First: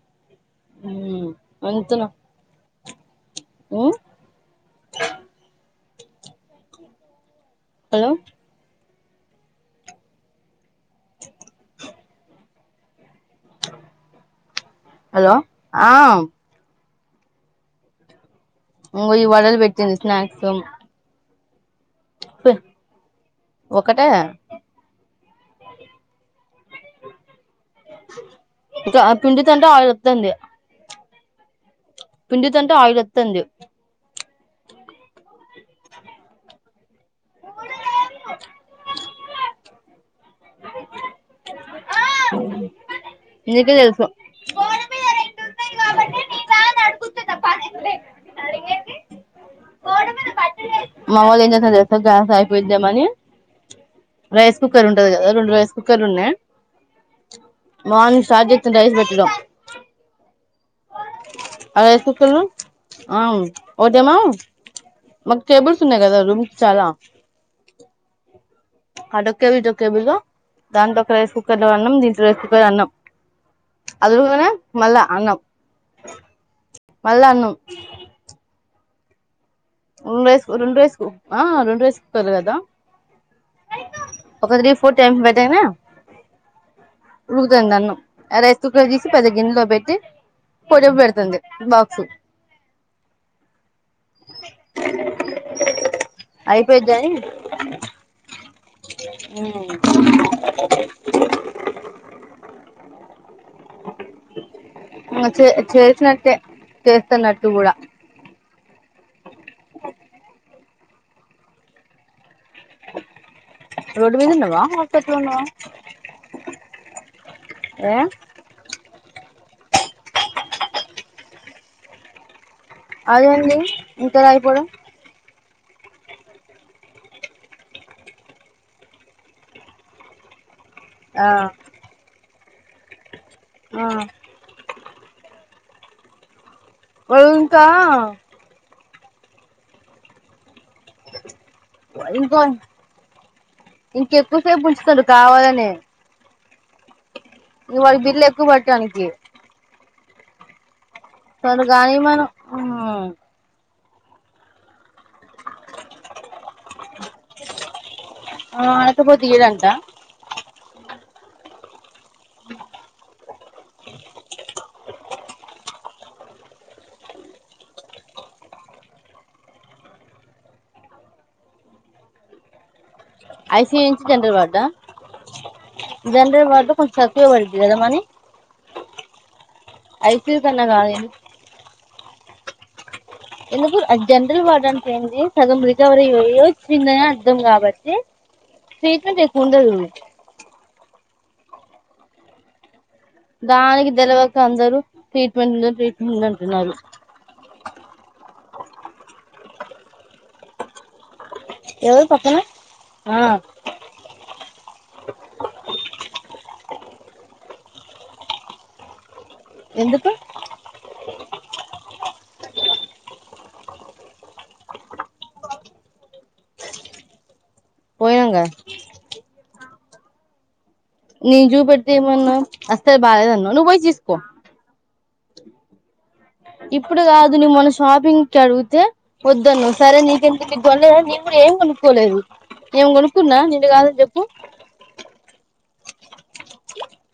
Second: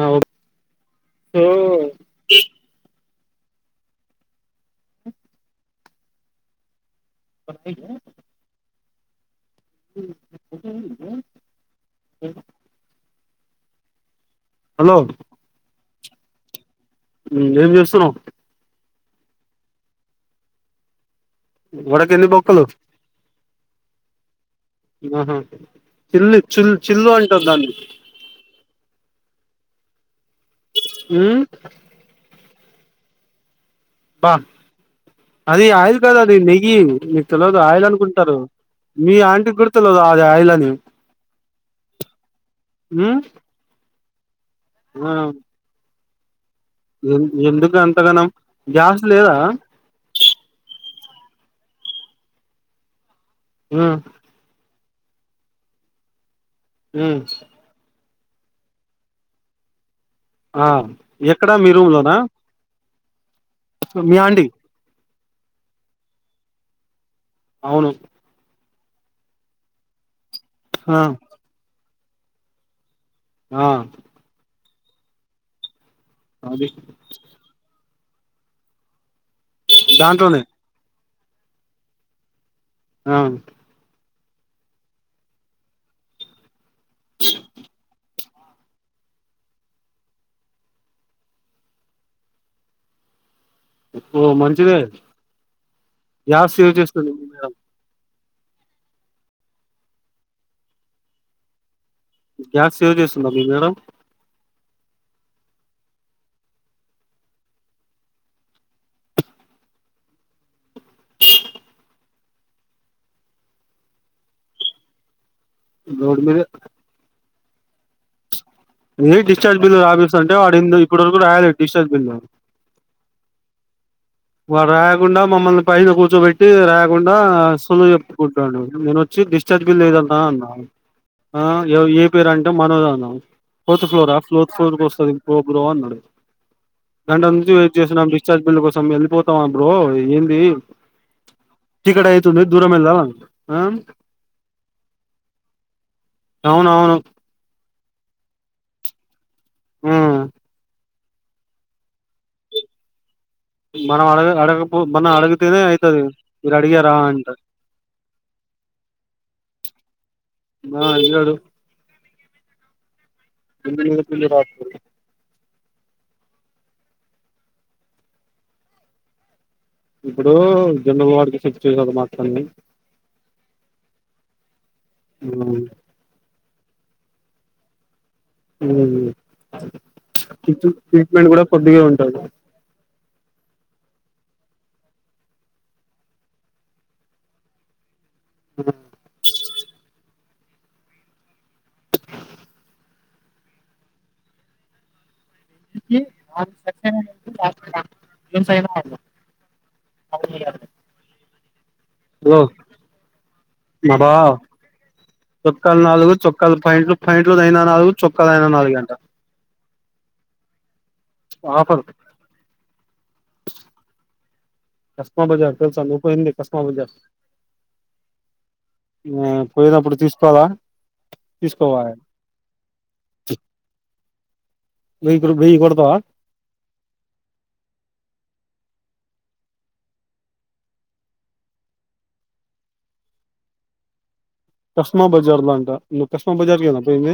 ఆ ఊ ఓకే అంతునా ఊ పడుతయ్యా హలో హలో ఆం ఉమ్ ఏం చేస్తున్నావు ఉంగ్ ఈ వడలు పెట్టింది స్నాక్స్ వరకంది పప్పులు ఒకటే ఆహా చిల్లు చిల్ చిల్లు అంటారు దాన్ని పిండుతంటే ఆయిల్ వత్తంది హ్మ్ పిండి తంటే ఆయిల్ వస్తుంది బా అది ఆయిల్ కాద్అది నెయ్యి మీకు తెలియదు ఆయిల్ అనుకుంటారు మీ ఆంటీ గుర్ తెల్వద వే ఆయిల్ అని ఉ నీకే తెలుసు ఆవు ఎం ఎందుకు అంతగనం గ్యాస్ లేదా మవోలు ఏం చేస్తునరు తెల్సా గ్యాస్ అయిపోయిదేమో అని ఆ కుక్కర్ ఉంటది గదా రెండు రైస్ కుక్కర్లు ఉన్నాయి ఉ చార్జత్ రైస్ పెట్టడం ఆ ఎక్కడా మీ ఆ రూమ్ రైస్ లోనా కుక్కర్ లో మీ ఆండి మకు టేబుల్స్ ఉన్నాయి కదా రూమ్కి చాలా అవును అటో కేబుల్ ఇటో కేబుల్ ఇగ ఆ దాంట్లో ఒక రైస్ కుక్కర్ లో అన్నం ది రైస్ కుక్కర్ ల అన్నం ఆ అది ఉడుకాగానే మళ్ళ అన్నం అది మళ్ళా అన్నం రెండు దాంట్లోనే రైస్ కు రెండు రైస్ కు ఆ రెండు రైస్ కుక్కర్ లు కదా ఆ ఒక తీ ఫోర్ టైమ్స్ పెట్టాగానే ఉడుకుతాందన్నాం రైస్ కుక్కర్ తీసి పెద్ద గిన్నెలో పెట్టి పోయేటపుడు పెడుతుంది బాక్సు ఓ మం చిదె గ్యాస్ సేవ్ చేస్తుంది మీ మేడం ఉ గ్యాస్ సేవ్ చేస్తుందా మీ మేడం చే చేసినట్టే చేస్తున్నట్టు కూడా రోడ్ మీద ఉన్నవా హస్పిటల ఉన్నావా రోడు మీదే ఎ ఏ డిశ్చార్జ్ బిల్లు రాపిస్తంటే వాడు ఏందో ఇప్పటి వరకు రాయాలిదు డిశ్చార్జ్ బిల్లు అది అండి వాడు రాయకుండా మమ్మల్ని పైన కూర్చోబెట్టి రాయ కుండా సోల్లు చెప్పుకుంటాడు నేను వచ్చి డిశ్చార్జ్ బిల్లు [unintelligible] అన్నా. ఆ ఏవ ఏ పేరంటే మనోజ్ అన్న ఫోర్త్ ఆ ఫ్లోరా ఫోర్త్ ఫ్లోర్ కోస్ పో బ్రో అన్నడు గంట వాడు నుంచి ఇంకా వెయిట్ చేస్తున్న డిస్చార్జ్ బిల్లు కోస్ తం ఎల్లి పోతావా బ్రో ఏంది చీకటి ఇంకో అయితుంది దూరం వెళ్ళాలి ఆ ఇంకెక్కువసేపు ఉంచుతాడు కావాలనే అవునవును నువ్వు అది బిల్ ఎకువ్వు కట్ అనికి హ్మ్మ్ సరే గానిమను హ్మ్మ్ మనం అడగ అడగపో మనం అడిగితేనే అయితది మీరు అడిగే ఆ ఆడకపోతే ఇయడంట ఆ ఇయ్యడు ఎంది చెప్పింది రాత్తిరి ఇప్పుడు జండ్రల్ వార్డ్ కి షిఫ్ట్ చేయరాదు మాఅత్తని ఐసియు నుంచి జండ్రల్ వార్డ జండ్రల్ వార్డు కొంచక్కువే పడుద్దిగా మనీ మ్మ్ ఐసీయూ కన్నా టీటు కాదు ట్రీట్మెంట్ కూడా కొద్దిగా ఉం టది ఎందుకు జండ్రల్ వార్డు అనిపోయింది సగం రికవరీ అయి వచ్చిందనే అర్ధం కాబట్టి. ట్రీట్మెంట్ ఎక్కువుండదు దానికి దెలవక అందరూ ట్రీట్మెంట్ ఉంద ట్రీట్మెంట్ ఉందంటున్నారు మేం సైద్రాబాద్ లో [unintelligible] ఎవరు పక్కన బ్రో ఆ మా బావ చొక్కలు నాలుగు చొక్కాలు పాయింట్లు పాయింట్ అయినా నాలుగు చొక్కాల అయినా నాలుగె అంట ఎందుకు ఆఫర్ కస్మా బజార్ తెల్సా మీకుంది కస్మా బజార్ పోయాంగ పోయినప్పుడు తీసుకోలా నీ చూపెడితే ఏమన్నావ్ అస్తే బాలేదన్నావ్ నువ్వు పోయి తీసుకో కొ నువ్వు ఇప్పుడు వెయ్యి కొడతావా ఇప్పుడు కాదు నువ్వు మొన్న షాపింగ్కి అడిగితే వద్దనవ్ సరే నీకెందుకు ఇబ్బంది అని నేను కూడా ఏం కొనుక్కోలేదు నేను కొనుక్కున్నా నిన్ను కాదని చెప్ప కస్మా బజార్ బలాంట కస్మా బజార్ క పోయింది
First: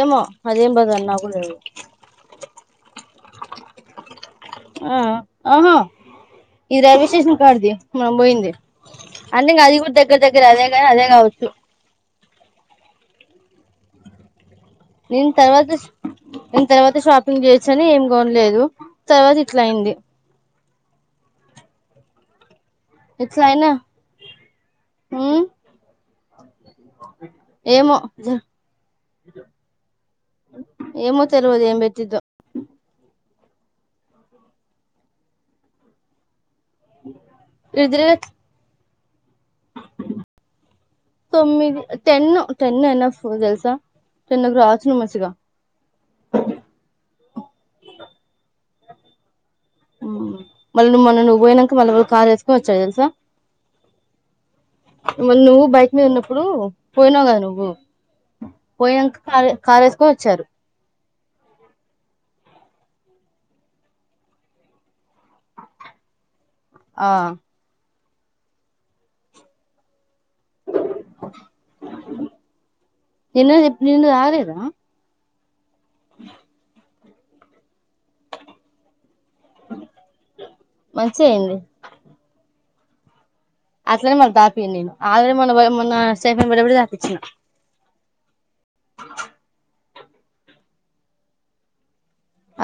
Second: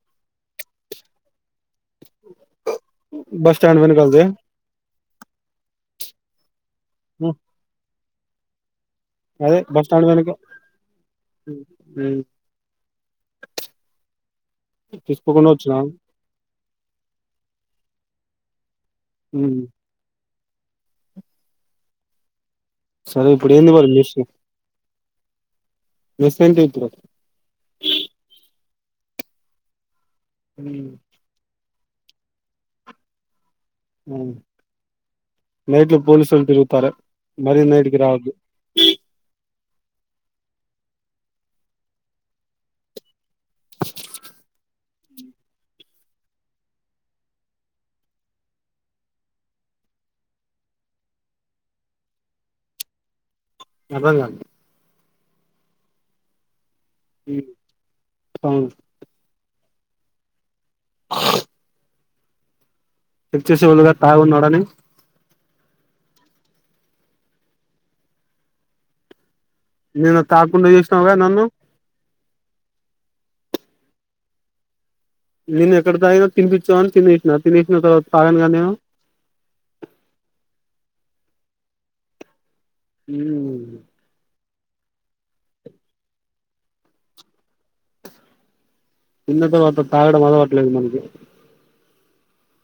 ఏమో అదేం బజార్ నాకు కూడా తెల్వదు బస్ స్టాడ్ వె నకల్ద ఈ రైల్వే స్టేషన్ కడడి మేం పోయింది అంటే అదే ఇ అది బస్ కూడా స్టాండ్ దగ్గర వెనక దగ్గర అదే కానీ అదే కావచ్చు నేను తీసుకోకుండా తర్వాత వచ్చినా నేను తర్వాత షాపింగ్ చేయచ్చనిం కోన్లేదు తర్వాత ఇట్లా అయింది సరే ఇప్పుడు ఎంది వాళ చస ఆ మెస్ ఎంతరు ఇజా ఏమో తెరువదు ఏం బట్టి తిరో నైట్ లో పోలీస్ల్తరు త మరి నైటీ ఇడిదిరిగి రావదు తొమ్మిది టెన్న టెన్న ఎన్నఫ తెలుసా టెన్నకు రావచు మంచిగా మళ్ళీ మన నువ్వు పోయినాక మళ్ళీ వాళ్ళు కార్ వేసుకొని వచ్చ తెలుసా అర్థం కల మళ్ళ నువ్వు బైక్ మీద ఉన్నప్పుడు పోయిన కదా నువ్వు అవును పోయినాంక కా కారేసుకొ వచ్చారు చెక్ చసి ఉల్గ తాగి వునాడు అని ఆ నేను తక్కుండ చేసినావుగాద నన్ను నిన్నప్పు నిన్న తగనిద నేను ఎక్కడ తగిన తిపించా అని తి తినేసేనక తగను కదా నేను మంచి అయింది ఉ అట్లని మరి నేను ఆలే మన మొన్న సేఫ బబడి తపచ్చిన తిన్న తర్వాత తాగడం అదవట్లేదు మనకి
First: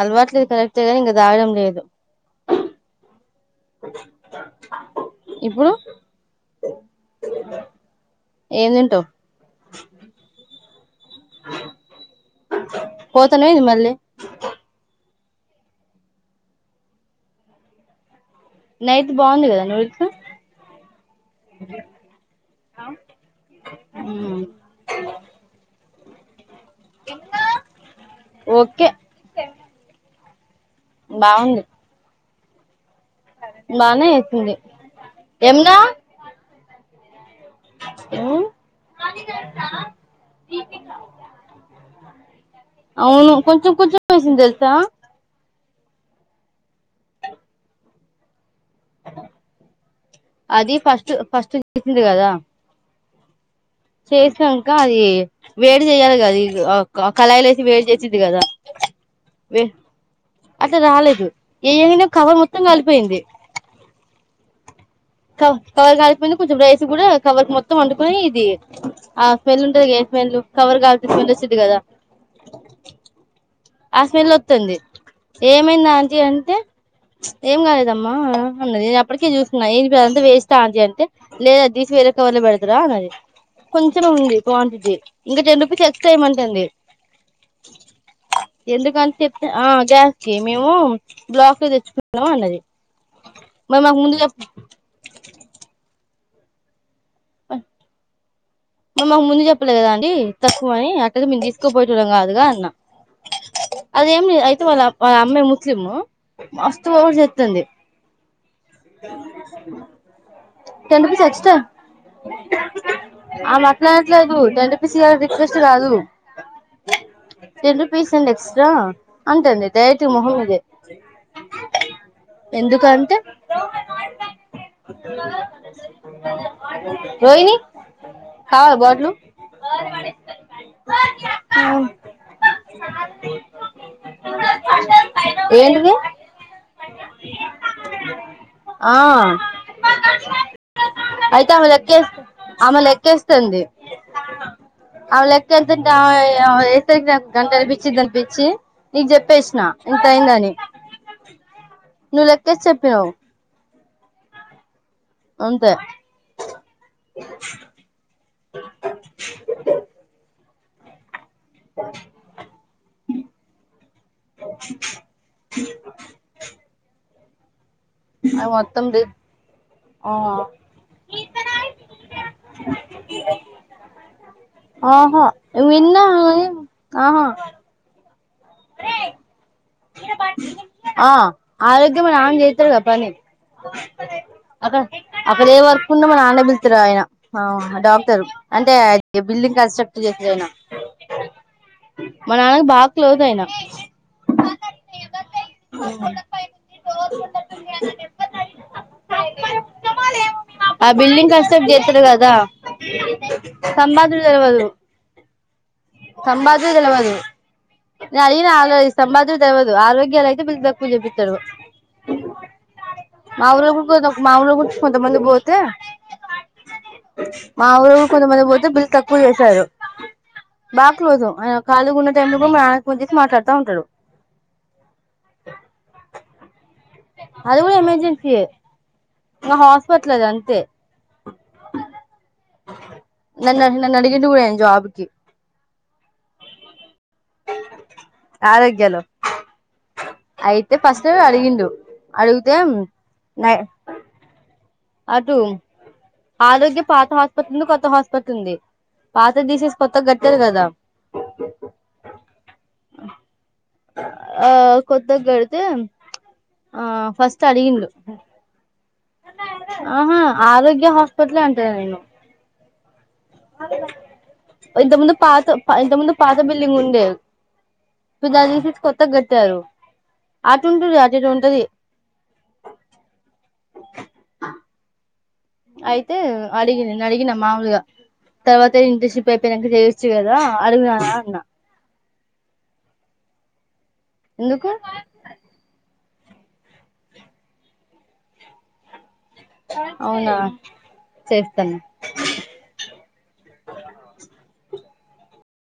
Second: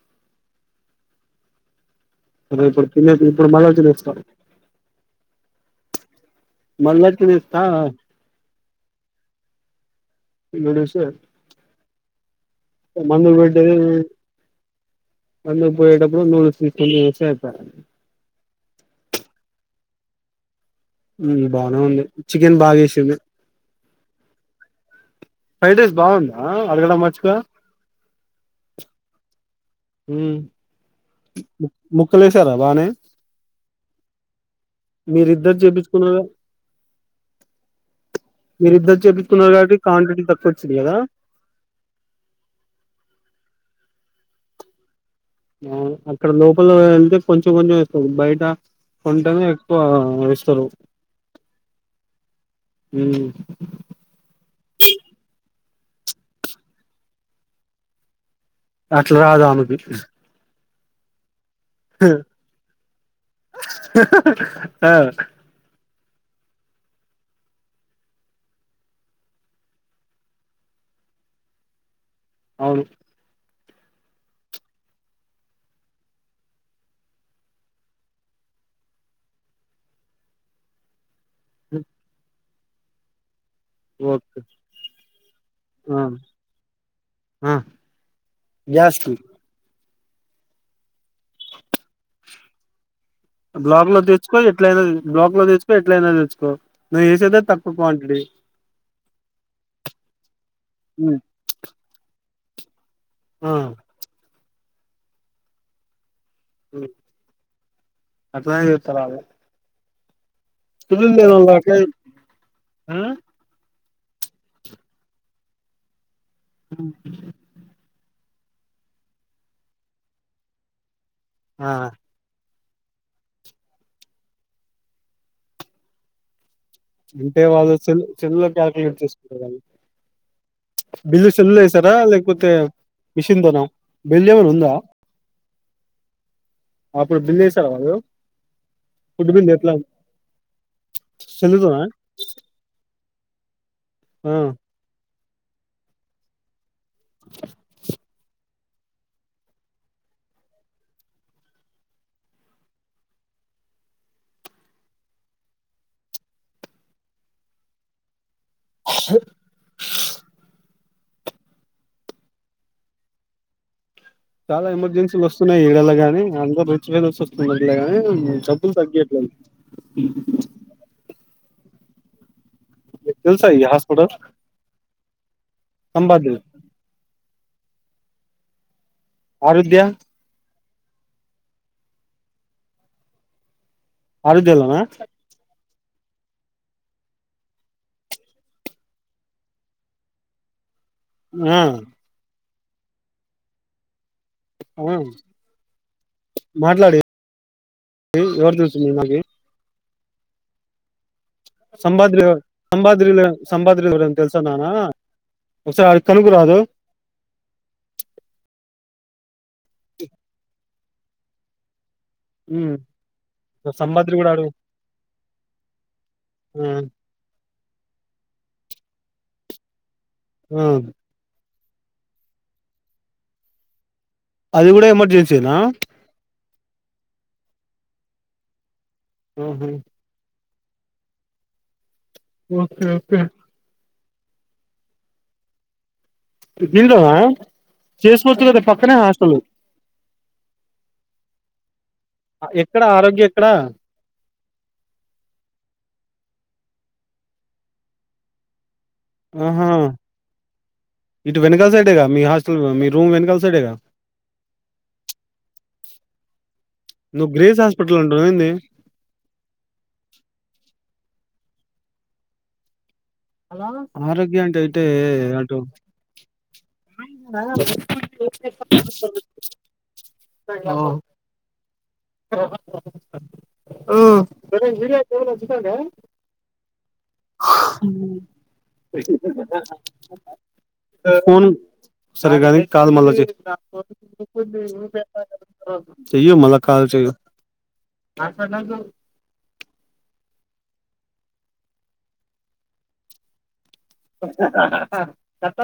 అలవాట్లేది కరెక్ట కానీ ఇంక దాగడం లేదు అదే పడు ఇప్పుడు మనతుస్తకోం ఇప్పుడు మల్కిస్తా ఏం తింటావు ఇ పోతానే మందుబంట ఏంది మళ్ళీ వందు పోయిటప్పుడు నూలుకన్న వసాత నైతే బాగుంది కదా నువడుత బానే ఉంది చికెన్ బాగా చేసింది ఉ అే బాగుంంది ఆ అడగడ మచగా ఓకే అ బాగుంది ము ము క్కలేసారా బాగానే బానే వసింది మీరిద్దరు ఎమనా చేపించుకున్నారు మీరిద్దరు చెపిస్తున్నారు కాబట్టి క్వాంటిటీ తక్కువ వచ్చింది కదా వసి తెలుసా అక్కడ లోపల వెళ్తే కొంచెం కొంచెం ఇస్తుంది బయట కొంటేనే ఎక్కువ వేస్తారు అది ఫస్ట్ ఫస్ట్ చేసింది కదా ఉ చేసినంక అది వేడి చేయాలి కదా కళయిలే వసి వేడి చేసిది కదా అట్లా రాదు ఆమెకి అసే రాలేదు ఏనా కవర్ మొత్తం కాలిపోయింది ఆ కా కా కొంచెం రైస్ కూడా కవర్ క మొత్తం వండుకొని ఇది ఆ స్మెల్ ఉంటది స్మెల్ కవర్ కల్త స్మెల్ వచ్చింది కదా అవును ఆ స్మెల్ వస్తుంది ఏమైంది ఆంటీ అంటే ఏం కాలేదమ్మా అన్నది నేను ఎప్పటికే చూసున్నా ఏంంతా వేస్తా ఆంటీ అంటే లేద ద తీ స వేర కావాల బడతుంది రాన్నది కొంచెం ఉంది ఓకే క్వాంటిటీ ఇంకా టెన్ రూపీస్ ఆ ఎక్స్ట్రా ఏమంటంది ఆ ఎందు గ్యాస్ కి కాని చెప్తే జస్కి మేము బ్లాక్లు తెచ్చుకున్నాాం అన్నది మరి బ్లాక్ మాకు లో ముందు చెప్ తెచ్చుకో ఎట్లయి తే బ్లాక్ లో తెచ్చుకో ఎట్లయినా తెచ్చుకో నువ్వు చేసేదా తక్కువ క్వాంటిటీ నువ్ మాకు ముందు చెప్పలే కదా అండి తక్కువ అని ఉమ్, అట్టనే మేము తీసుకోపోయొటోళ్ళం కాదుగా అన్నా ఆ అదేమ్ లే [unintelligible] వాల్ వాళ్ళ అమ్మె ముస్లిము మస్తు ఓవర్ చెత్తుంది. అట్లనే చెతారు ఆళ్ళు టెన్ రూపీస్ ఎక్స్ట్రా [unintelligible] ప్లాట్ ట్లేదు టెన్ రూపీస్ ఇయ్యాలని రిక్వెస్ట్ కాదు. ఆ ఫీస్ అండ్ ఎక్సట్రా అంతే అండీ. డైరెక్టలీ మొహం మీదే ఆ ఎందుకంటే ర అంటే వాళ్ళు సెల్ సేల్ లో కావాలా కాల్క్యూలేట్ బాటిలు చేసుకుంటారు. బిల్లు సెల్లులో వేసారా లేకపోతే మిషన్ లోనా బిల్ ఏమైనా ఉందా, ఏంటిది అప్పుడు బిల్లు వేసారా వాళ్ళు ఆ ఫుడ్ బిల్ ఎట్లా సెల్లుతోనా ఆమె లెక్కేస్ తుంది. ఆ ఆమె లెక్కే ఎత్తే [unintelligible] [unintelligible] పిచ్చి నీకు చెప్పేసిన ఇంత అయిందని, నువ్వు లెక్కేసి చెప్పినావు అంతే చె అ చాలా ఎమర్జెన్సీలు వస్తున్నాయి. ఈడలా గానీ అంద [unintelligible] ఉన్నాది. [unintelligible] అది చప్పులు మొత్తం తగ్గియట్లేదు. ఆ తెలుసా ఈ హాస్పిటల్ అ విన్న సంపాద్రి కానీ ఆహా అరే ఆరుధ్య ఆ ఆరోగ్యంల మా నాన్న చేత్తరు కదా పని. ఆరుద్యలోనా అక్కడ అక్కడ ఏ వర్ కుండా మా నాన్నబిలుతరాయన ఆ డాక్టర్ అంటే అది బిల్డింగ్ కన్స్ట్రక్ట్ చేస్తారు ఆయన. ఆ మా నాన్నకు బాగా క్లోజ్ అయినా. ఆ మాట్లాడి ఎవరు చూస్తుంది మాకి ఆ బిల్డింగ్ రియలెస్టేట్ చేత్తడు సంబాద్రి కదా సంబాద్రిలో సంబాద్రిలో ఎవరైనా సంబాతులు తెలుసా తెలవదు. నానా ఒకసారి అడిగి కనుక్కురాదు సంబాతులు తెలవదు. నేను అదీన ఆలోచిస్తా సంబాదూద్ తెలవదు ఆరోగ్యలా అయితే బిల్డప్కు చూపితడు. మాఊర్ల కూడ కొ సంబాద్రి కూడా మా అడుగు ఊర్ల కొందమంది పోతే ఆ మా ఊరు కొంతమంది పోతే బిల్ తక్కువ చేశారు. ఆ బాక్లోజు అయినా కాలిగ ఉన్న టైంలో కూడా మ నాన్నకు ఫోన్ చేసి మాట్లాడుతా ఉంటడు. అది కూడా ఎమర్జెన్సీనా అది కూడా ఎమర్జెన్సీయే నా ఆహా హాస్పిటల్ అది అంతే. ఆ ఓకే ఓకే నన్ను అడిగిండు కూడా ఆయన జాబ్కి దీనిలోన చేసుకోవచ్చు కదా పక్కనే ఆరోగ్యలో హాస్టల్. అయితే ఫస్ట్ అడిగిండు అడిగితే ఎక్కడ ఆరోగ్యా ఎక్కడ? నై అటు ఆరోగ్య పాత హాస్పటల్ ఉంది కొత్త హాస్పటల్ ఉంది. పాతది ఆహా తీసేసి కొత్తగా కట్టారు కదా ఇటు వెనకాల సైడేగా మీ హాస్టల్ మీ రూమ్ వెనకాల సైడేగా ఆ కొత్తగా కడితే ఆ నువ్వు ఫస్ట్ గ్రేస్ అడిగిండు. హాస్పిటల్ అంటున్నావు ఏంది ఆహా ఆరోగ్య హాస్పిటల్ అంటన్న నేను. ఆరోగ్య అంటే ఇటే అటు కొత్త బిల్డింగ్ ఉండే ఇప్పుడు దాన్ని తీసేసి కొత్తగా గట్టారు అటు ఉంటుండే అటు ఎటో ఉంటది. హ్ అయితే అడిగి నేను అడిగిన మామలుగా తర్వాతే ఇంటర్న్షిప్ అయిపోయినంక చేయొచ్చు కదా అడగనా అన్నా. ఫోన్ దానికి పోతు కుద్ది వ్యాప చెయ్యు మల్లా కాల్ చెయ్యు అవునా చేస్తాలే [unintelligible] తప్